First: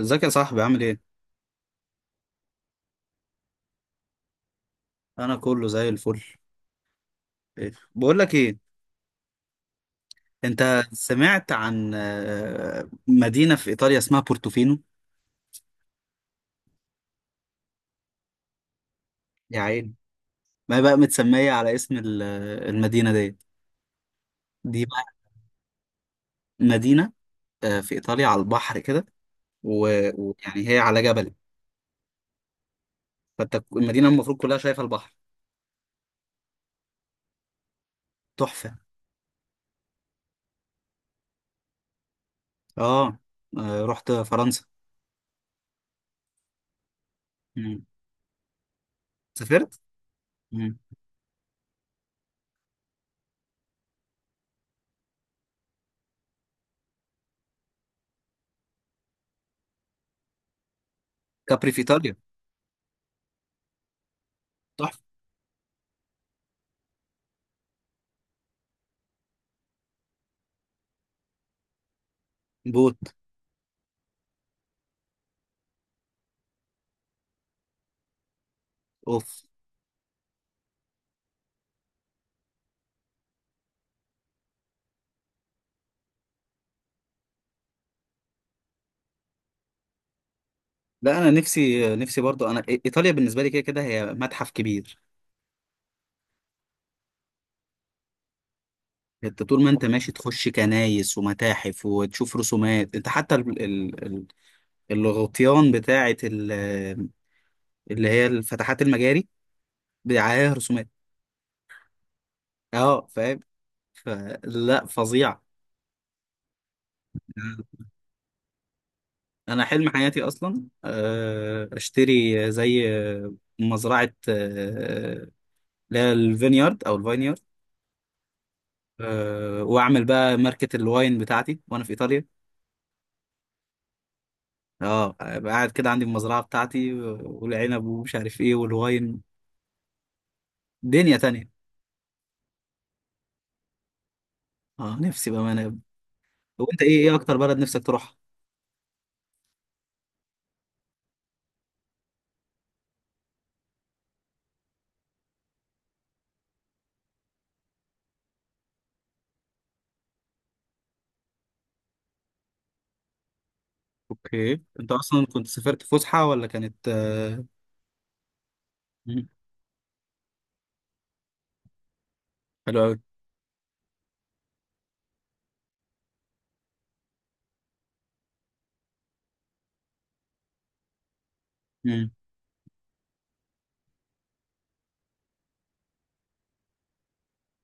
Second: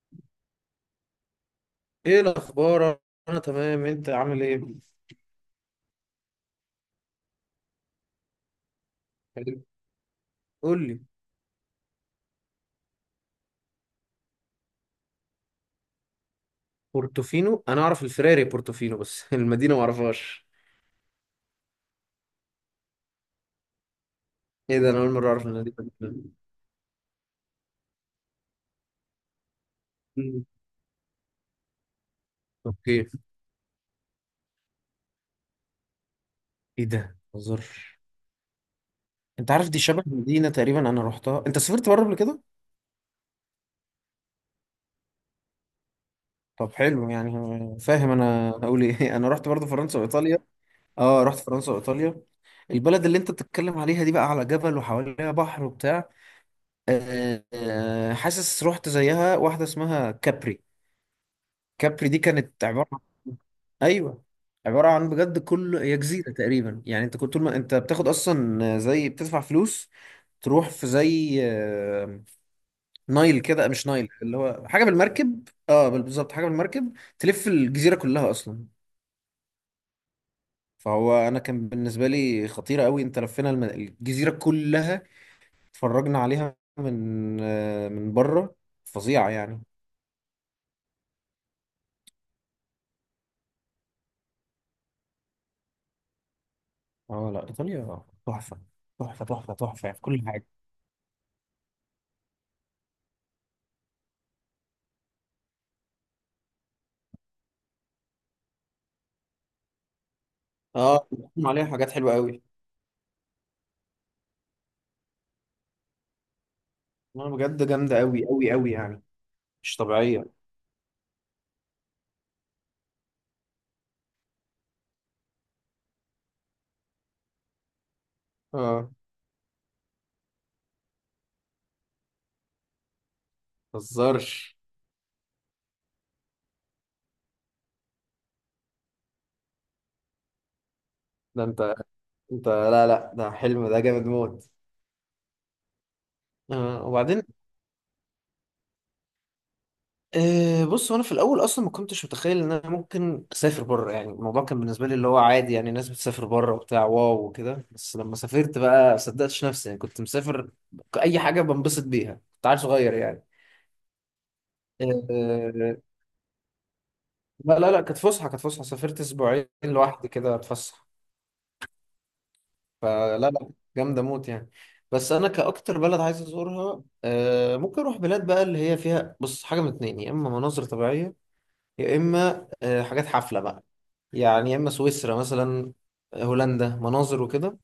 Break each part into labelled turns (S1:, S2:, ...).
S1: ازيك يا صاحبي، عامل ايه؟
S2: ايه الاخبار؟ انا تمام، انت عامل ايه؟
S1: انا كله زي الفل. إيه؟ بقول لك ايه انت.
S2: قول لي.
S1: سمعت عن مدينة في ايطاليا اسمها بورتوفينو.
S2: بورتوفينو، انا اعرف الفراري بورتوفينو بس
S1: يا
S2: المدينه ما
S1: عين.
S2: اعرفهاش.
S1: ما هي بقى متسمية على اسم المدينة ديت
S2: ايه
S1: دي
S2: ده! انا
S1: بقى.
S2: اول مره اعرف المدينه دي.
S1: مدينة في ايطاليا على البحر كده و-
S2: مم.
S1: ويعني هي على جبل.
S2: اوكي.
S1: فانت المدينة المفروض كلها شايفة البحر.
S2: ايه ده! ما اهزرش.
S1: تحفة.
S2: انت عارف، دي شبه مدينه تقريبا انا رحتها. انت سافرت بره قبل كده؟
S1: اه، رحت فرنسا.
S2: طب حلو يعني.
S1: مم.
S2: فاهم انا هقول ايه؟ انا رحت برضه
S1: سافرت.
S2: فرنسا وايطاليا.
S1: مم.
S2: اه، رحت فرنسا وايطاليا. البلد اللي انت بتتكلم عليها دي بقى على جبل وحواليها بحر وبتاع. حاسس رحت زيها واحده اسمها كابري.
S1: كابري في
S2: كابري
S1: ايطاليا.
S2: دي كانت عبارة عن، ايوه، عبارة
S1: تحفة.
S2: عن بجد كل، هي جزيرة تقريبا يعني. انت كنت طول ما انت بتاخد اصلا زي بتدفع فلوس، تروح في زي
S1: بوت.
S2: نايل كده، مش نايل، اللي هو حاجة بالمركب. اه، بالظبط حاجة بالمركب، تلف الجزيرة كلها اصلا.
S1: اوف.
S2: فهو، انا كان بالنسبة لي خطيرة قوي، انت لفينا الجزيرة كلها. اتفرجنا عليها من من بره. فظيعة يعني.
S1: لا، انا نفسي نفسي برضو، انا ايطاليا بالنسبه لي كده كده هي متحف كبير.
S2: اه لا، ايطاليا تحفة. تحفة
S1: انت
S2: تحفة
S1: طول ما انت
S2: تحفة في
S1: ماشي
S2: كل حاجة.
S1: تخش كنايس ومتاحف وتشوف رسومات. انت حتى الغطيان بتاعه، اللي هي الفتحات المجاري، عليها رسومات.
S2: اه، بيقدم عليها حاجات حلوه قوي.
S1: اه فاهم. فلا، فظيع.
S2: انا بجد جامده قوي قوي قوي يعني.
S1: انا
S2: مش
S1: حلم حياتي
S2: طبيعيه.
S1: اصلا اشتري زي مزرعه، اللي هي الفينيارد او الفاينيارد.
S2: اه
S1: واعمل بقى ماركة الواين بتاعتي وانا في ايطاليا.
S2: ما تهزرش.
S1: اه أبقى قاعد كده عندي المزرعه بتاعتي والعنب ومش عارف ايه والواين. دنيا
S2: ده
S1: تانية.
S2: انت، انت لا لا، ده حلم، ده جامد موت.
S1: اه نفسي بامانه يا ابني. طب انت ايه
S2: وبعدين.
S1: اكتر بلد نفسك تروحها؟
S2: بص، هو انا في الاول اصلا ما كنتش متخيل ان انا ممكن اسافر بره يعني. الموضوع كان بالنسبه لي اللي هو عادي يعني، الناس بتسافر بره وبتاع واو وكده. بس لما سافرت بقى ما صدقتش نفسي يعني، كنت مسافر اي حاجه بنبسط بيها، كنت عيل صغير يعني.
S1: اوكي. انت اصلا كنت
S2: آه،
S1: سافرت فسحه ولا كانت
S2: لا لا لا، كانت فسحه. سافرت
S1: مم.
S2: اسبوعين لوحدي كده اتفسح.
S1: حلو قوي.
S2: لا لا، جامدة موت يعني. بس أنا، كأكتر بلد عايز أزورها ممكن أروح بلاد بقى اللي هي فيها، بص، حاجة من اتنين: يا إما مناظر طبيعية، يا
S1: مم.
S2: إما حاجات حفلة بقى. يعني يا إما سويسرا مثلا، هولندا، مناظر وكده.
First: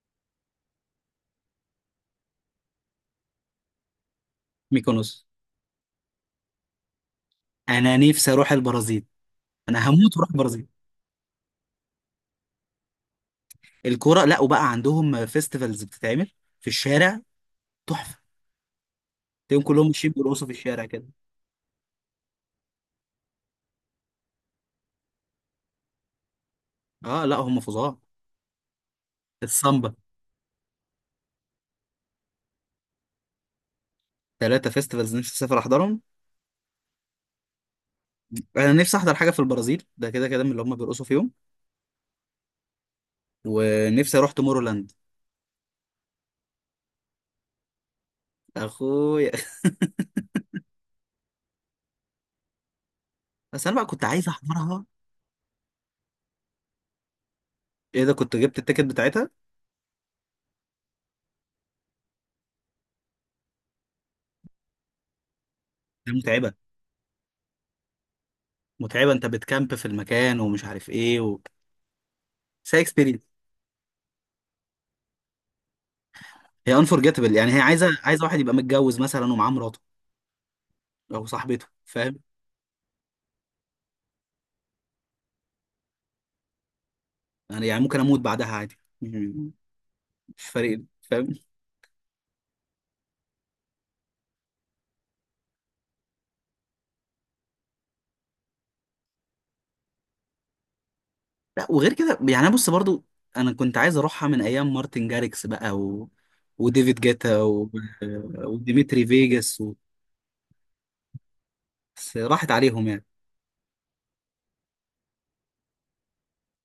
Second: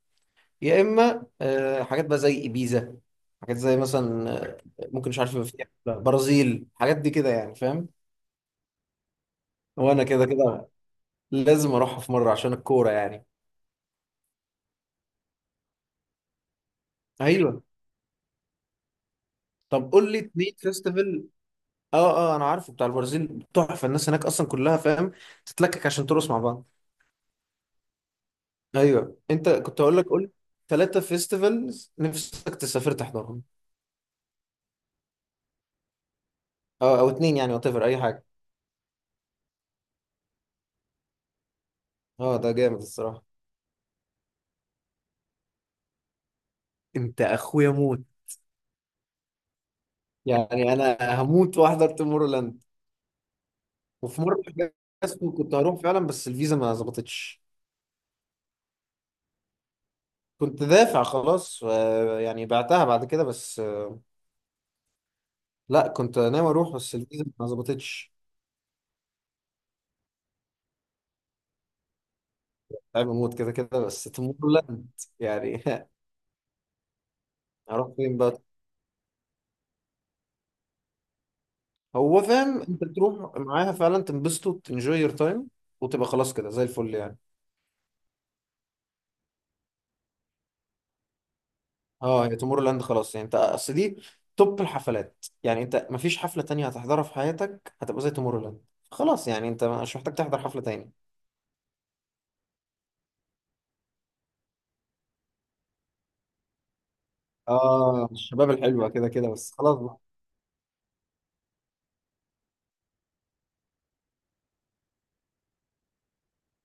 S2: يا إما حاجات بقى زي إبيزا، حاجات زي مثلا ممكن،
S1: ميكونوس.
S2: مش عارف، يبقى فيها حفلة. برازيل حاجات دي كده يعني، فاهم؟
S1: انا نفسي اروح البرازيل. انا
S2: وأنا
S1: هموت
S2: كده
S1: واروح البرازيل.
S2: كده لازم أروحها في مرة عشان الكورة يعني.
S1: الكوره، لا وبقى عندهم فيستيفالز بتتعمل في الشارع.
S2: أيوه.
S1: تحفه. تلاقيهم كلهم
S2: طب
S1: ماشيين
S2: قول لي
S1: بيرقصوا في
S2: اتنين
S1: الشارع كده.
S2: فيستيفال اه اه، انا عارفه، بتاع البرازيل تحفه، الناس هناك اصلا كلها فاهم تتلكك عشان ترقص مع بعض.
S1: اه لا، هم فظاع.
S2: ايوه، انت كنت
S1: السامبا.
S2: هقول لك، قول. 3 فيستيفالز نفسك تسافر تحضرهم.
S1: ثلاثه فيستيفالز نفسي اسافر احضرهم.
S2: اه او اتنين يعني، وات ايفر، اي حاجه.
S1: انا نفسي احضر حاجه في البرازيل ده، كده كده، من اللي هم بيرقصوا فيهم.
S2: اه ده جامد الصراحه.
S1: ونفسي اروح تومورولاند.
S2: انت اخويا موت!
S1: اخويا.
S2: يعني انا هموت واحضر تومورلاند.
S1: بس انا بقى كنت
S2: وفي
S1: عايز
S2: مره
S1: احضرها.
S2: جاسكو كنت هروح فعلا بس الفيزا ما ظبطتش.
S1: ايه ده، كنت جبت التيكت بتاعتها؟
S2: كنت دافع خلاص، يعني بعتها بعد كده بس. لا،
S1: دي
S2: كنت ناوي
S1: متعبه.
S2: اروح بس الفيزا ما ظبطتش.
S1: متعبه، انت بتكامب في المكان ومش عارف ايه بس هي
S2: تعب
S1: اكسبيرينس.
S2: موت كده كده. بس تومورلاند يعني
S1: هي انفورجيتبل، يعني هي
S2: هروح
S1: عايزه
S2: فين
S1: عايزه
S2: بقى؟
S1: واحد يبقى متجوز مثلا ومعاه مراته او صاحبته، فاهم.
S2: هو فاهم، انت تروح معاها فعلا، تنبسطوا، تنجوي يور تايم، وتبقى خلاص كده زي الفل يعني.
S1: يعني يعني ممكن اموت بعدها عادي. مش فارق لي، فاهم.
S2: اه، هي تومورو لاند خلاص يعني، انت اصل دي توب الحفلات يعني. انت مفيش حفلة تانية هتحضرها في حياتك هتبقى زي تومورو لاند. خلاص يعني، انت مش محتاج تحضر حفلة تاني.
S1: لا، وغير كده يعني بص برضو، انا كنت عايز اروحها من ايام مارتن جاريكس بقى وديفيد جيتا
S2: اه الشباب الحلوة
S1: وديمتري
S2: كده كده، بس
S1: فيجاس.
S2: خلاص بقى.
S1: بس راحت عليهم يعني.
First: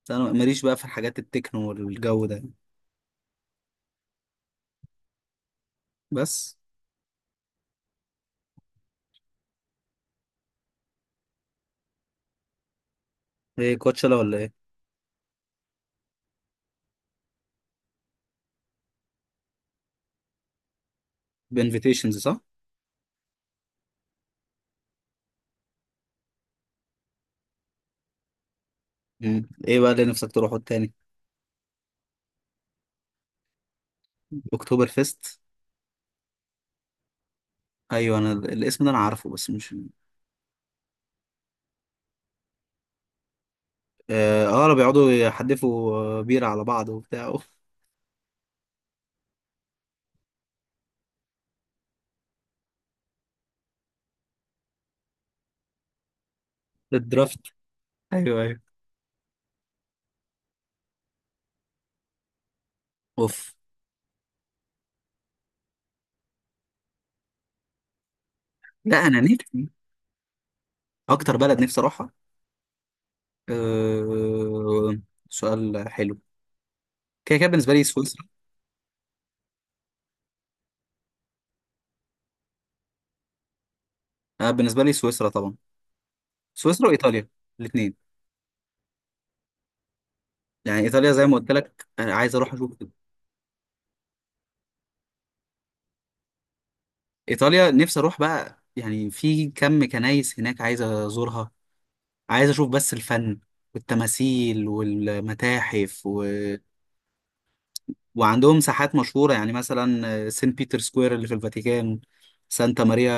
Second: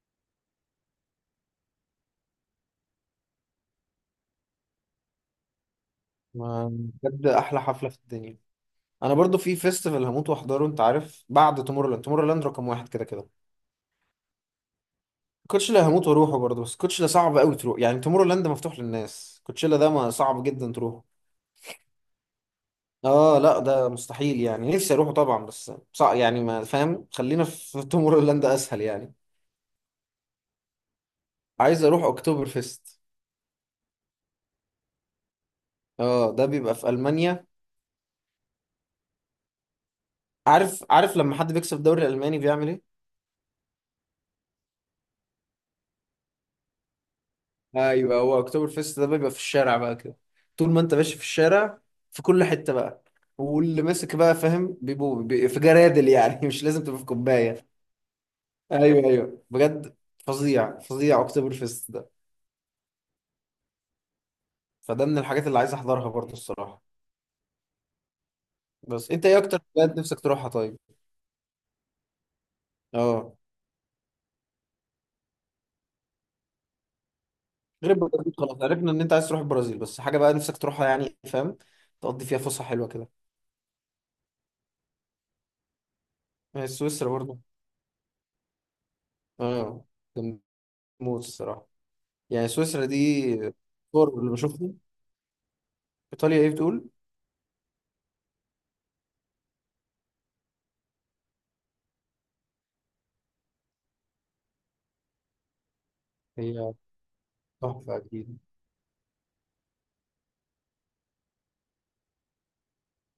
S1: بس انا ماليش بقى في الحاجات التكنو والجو ده يعني. بس.
S2: ما- بجد احلى حفلة في الدنيا. انا برضو في فيستيفال هموت واحضره، انت عارف، بعد تومورو لاند. تومورو لاند رقم واحد كده كده.
S1: ايه كوتشالا ولا ايه؟
S2: كوتشيلا هموت واروحه برضه، بس كوتشيلا صعب قوي تروح يعني. تومورو لاند مفتوح للناس، كوتشيلا ده ما صعب جدا تروحه.
S1: بانفيتيشنز، صح؟
S2: اه لا، ده مستحيل يعني. نفسي اروحه طبعا بس صعب يعني، ما فاهم، خلينا في تومورو لاند اسهل يعني.
S1: مم. ايه بقى اللي نفسك تروحه التاني؟
S2: عايز اروح اكتوبر فيست.
S1: اكتوبر فيست.
S2: اه، ده بيبقى في المانيا.
S1: ايوه، انا الاسم ده انا عارفه بس مش.
S2: عارف، عارف لما حد بيكسب الدوري الالماني بيعمل ايه؟
S1: اه، بيقعدوا يحدفوا بيرة على بعض وبتاع. أوف.
S2: ايوه، هو اكتوبر فيست ده بيبقى في الشارع بقى كده. طول ما انت ماشي في الشارع، في كل حتة بقى. واللي ماسك بقى، فاهم، بيبقوا في جرادل يعني مش لازم تبقى في
S1: الدرافت.
S2: كوباية.
S1: ايوه ايوه.
S2: ايوه ايوه، بجد. فظيع فظيع اكتوبر فيست ده.
S1: اوف.
S2: فده من الحاجات اللي عايز احضرها برضه الصراحه.
S1: لا،
S2: بس
S1: انا
S2: انت ايه اكتر
S1: نفسي.
S2: بلد نفسك تروحها طيب؟
S1: اكتر بلد نفسي اروحها.
S2: اه،
S1: أه... سؤال حلو. كده كده بالنسبه لي
S2: غير
S1: سويسرا.
S2: البرازيل خلاص عرفنا ان انت عايز تروح البرازيل. بس حاجه بقى نفسك تروحها يعني، فاهم، تقضي فيها فسحه حلوه كده.
S1: آه، بالنسبه لي سويسرا طبعا. سويسرا
S2: سويسرا
S1: وايطاليا.
S2: برضه.
S1: الاثنين.
S2: اه جامدة
S1: يعني ايطاليا
S2: موت
S1: زي ما قلت
S2: الصراحه
S1: لك انا عايز
S2: يعني.
S1: اروح اشوف.
S2: سويسرا دي، صور اللي بشوفهم. ايطاليا ايه بتقول؟
S1: ايطاليا نفسي اروح بقى، يعني في كم كنايس هناك عايز ازورها. عايز اشوف بس الفن والتماثيل والمتاحف
S2: هي تحفه اكيد.
S1: وعندهم ساحات مشهورة، يعني مثلا سان بيتر سكوير اللي في الفاتيكان. سانتا ماريا.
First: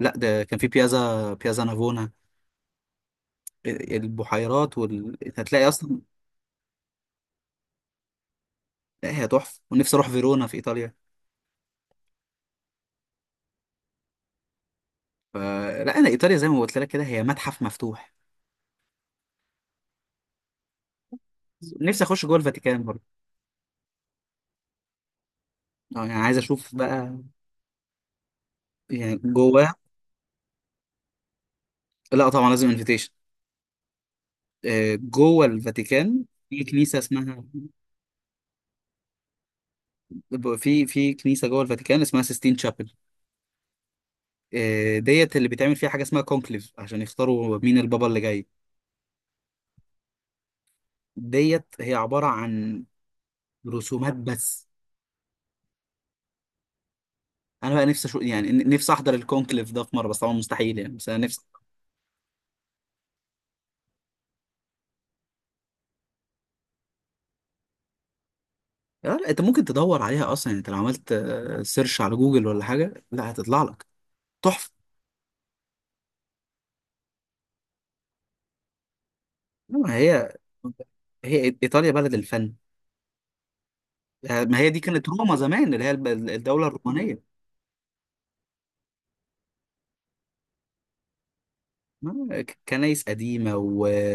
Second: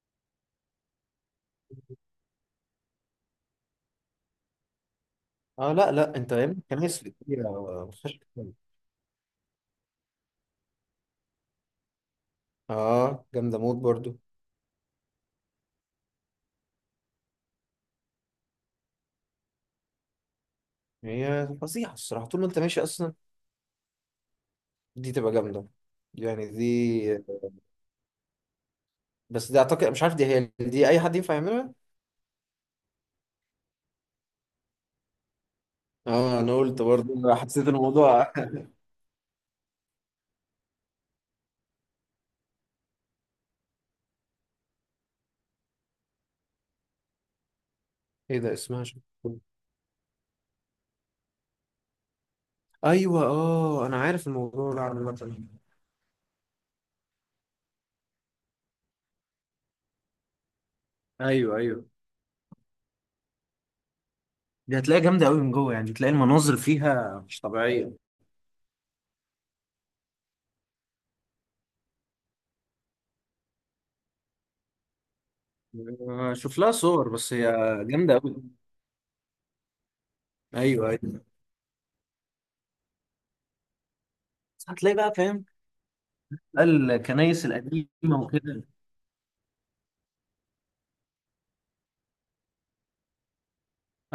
S1: لا، ده كان في بيازا نافونا. البحيرات هتلاقي
S2: اه لا
S1: اصلا.
S2: لا، انت يا ابني، كنايس في ايطاليا ما فيهاش كلام.
S1: لا، هي تحفة، ونفسي اروح فيرونا في ايطاليا.
S2: اه جامده موت برضه.
S1: فلا، انا ايطاليا زي ما قلت لك كده، هي متحف مفتوح.
S2: هي فظيعة
S1: نفسي اخش
S2: الصراحة
S1: جوه
S2: طول ما انت ماشي
S1: الفاتيكان
S2: اصلا.
S1: برضه.
S2: دي تبقى جامدة
S1: اه، يعني عايز
S2: يعني دي.
S1: اشوف بقى. يعني
S2: بس دي
S1: جواه.
S2: اعتقد، مش عارف، دي هي، دي اي حد ينفع يعملها؟
S1: لا طبعا، لازم انفيتيشن. جوه الفاتيكان.
S2: اه انا
S1: في
S2: قلت
S1: كنيسه
S2: برضه،
S1: اسمها،
S2: حسيت الموضوع.
S1: في كنيسه جوه الفاتيكان اسمها سيستين تشابل. ديت اللي بيتعمل فيها حاجه اسمها كونكليف، عشان يختاروا مين البابا اللي
S2: ايه
S1: جاي.
S2: ده اسمها؟ شو؟
S1: ديت هي عباره عن
S2: ايوه اه، انا
S1: رسومات
S2: عارف
S1: بس.
S2: الموضوع ده عامة.
S1: انا بقى نفسي اشوف يعني، نفسي احضر الكونكليف ده في مره، بس طبعا مستحيل يعني، بس انا نفسي.
S2: ايوه ايوه، دي هتلاقيها جامده قوي من جوه يعني، تلاقي المناظر فيها مش طبيعيه.
S1: لا، انت ممكن تدور عليها اصلا. يعني انت لو عملت سيرش على جوجل ولا حاجه، لا، هتطلع لك. تحفه.
S2: شوف لها صور، بس هي جامده قوي.
S1: لا، هي.
S2: ايوه ايوه.
S1: هي ايطاليا بلد الفن. ما
S2: بس
S1: هي دي
S2: هتلاقي
S1: كانت
S2: بقى،
S1: روما
S2: فاهم،
S1: زمان، اللي هي
S2: بقى
S1: الدولة الرومانية.
S2: الكنايس القديمه وكده.
S1: كنايس قديمة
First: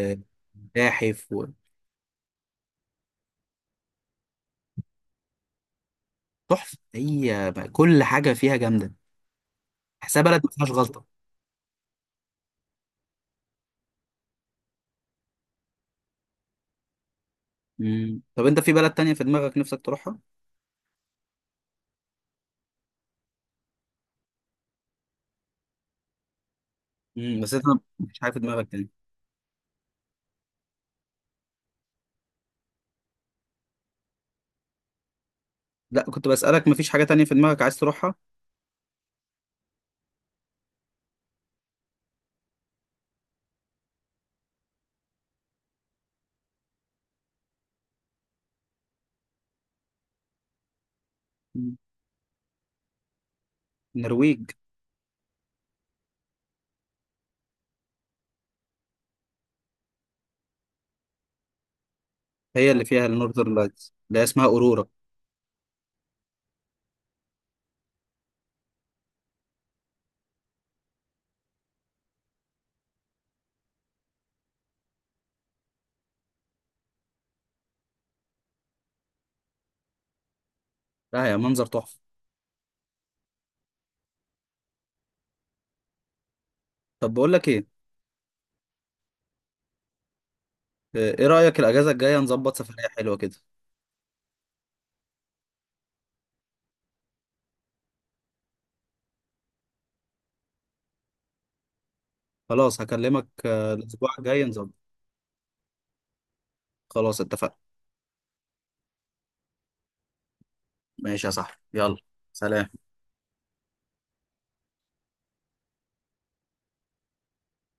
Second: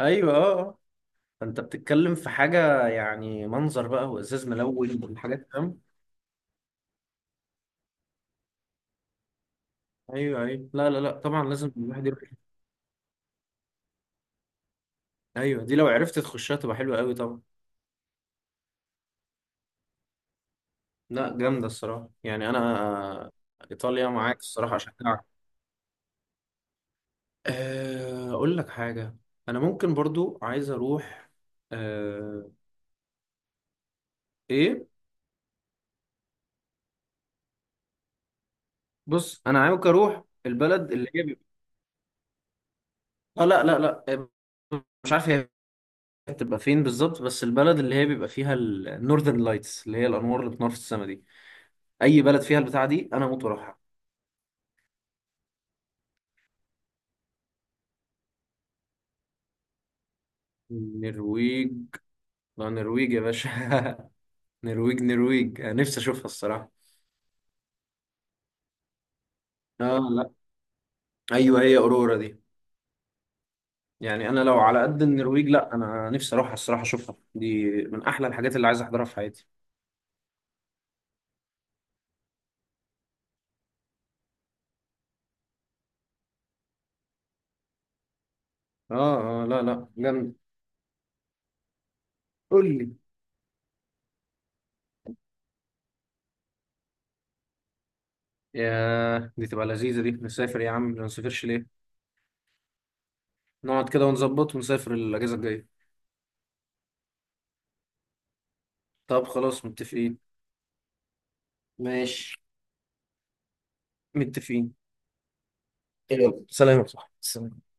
S2: ايوه اه آه. فانت بتتكلم في حاجه يعني، منظر بقى وازاز ملون وحاجات، فاهم.
S1: وتحفة، هي بقى كل حاجة فيها جامدة. تحسها بلد
S2: ايوه
S1: ما فيهاش
S2: ايوه، لا لا
S1: غلطة.
S2: لا، طبعا لازم الواحد يروح. ايوه، دي لو عرفت تخشها تبقى حلوه قوي طبعا.
S1: مم. طب انت في بلد تانية في دماغك نفسك تروحها؟
S2: لا جامده الصراحه يعني انا، ايطاليا معاك الصراحه، اشجعك.
S1: مم. بس انت. مفيش حاجة في
S2: اقول
S1: دماغك
S2: لك
S1: تانية؟
S2: حاجه، انا ممكن برضو عايز اروح أه... ايه.
S1: لا، كنت بسألك مفيش حاجة تانية في دماغك عايز تروحها؟
S2: بص، انا عايز اروح البلد اللي هي بيبقى... اه لا لا لا، مش عارف هي بتبقى فين بالظبط، بس البلد اللي هي بيبقى فيها النورذرن لايتس، اللي هي الانوار اللي بتنور في السماء دي.
S1: مم.
S2: اي بلد فيها البتاع دي انا موت واروحها.
S1: النرويج.
S2: النرويج. لا
S1: هي اللي فيها
S2: النرويج يا باشا!
S1: النورذرن لايتس، اللي هي اسمها اورورا.
S2: نرويج نرويج، أنا نفسي اشوفها الصراحه. اه لا، ايوه، هي اورورا دي. يعني انا لو على قد النرويج، لا، انا نفسي اروحها الصراحه، اشوفها. دي من احلى الحاجات اللي عايز احضرها في حياتي.
S1: لا، يا منظر تحفة. طب بقول لك ايه،
S2: اه اه لا لا، جامد.
S1: ايه رأيك الأجازة الجاية نظبط
S2: قول
S1: سفرية
S2: لي.
S1: حلوة كده؟
S2: يا دي تبقى لذيذه دي! نسافر يا عم، ما نسافرش ليه؟
S1: خلاص، هكلمك
S2: نقعد كده
S1: الأسبوع الجاي
S2: ونظبط
S1: نظبط.
S2: ونسافر الاجازه الجايه.
S1: خلاص اتفقنا.
S2: طب خلاص متفقين.
S1: ماشي يا صاحبي، يلا.
S2: ماشي،
S1: سلام.
S2: متفقين. يلا سلام يا صاحبي، سلام.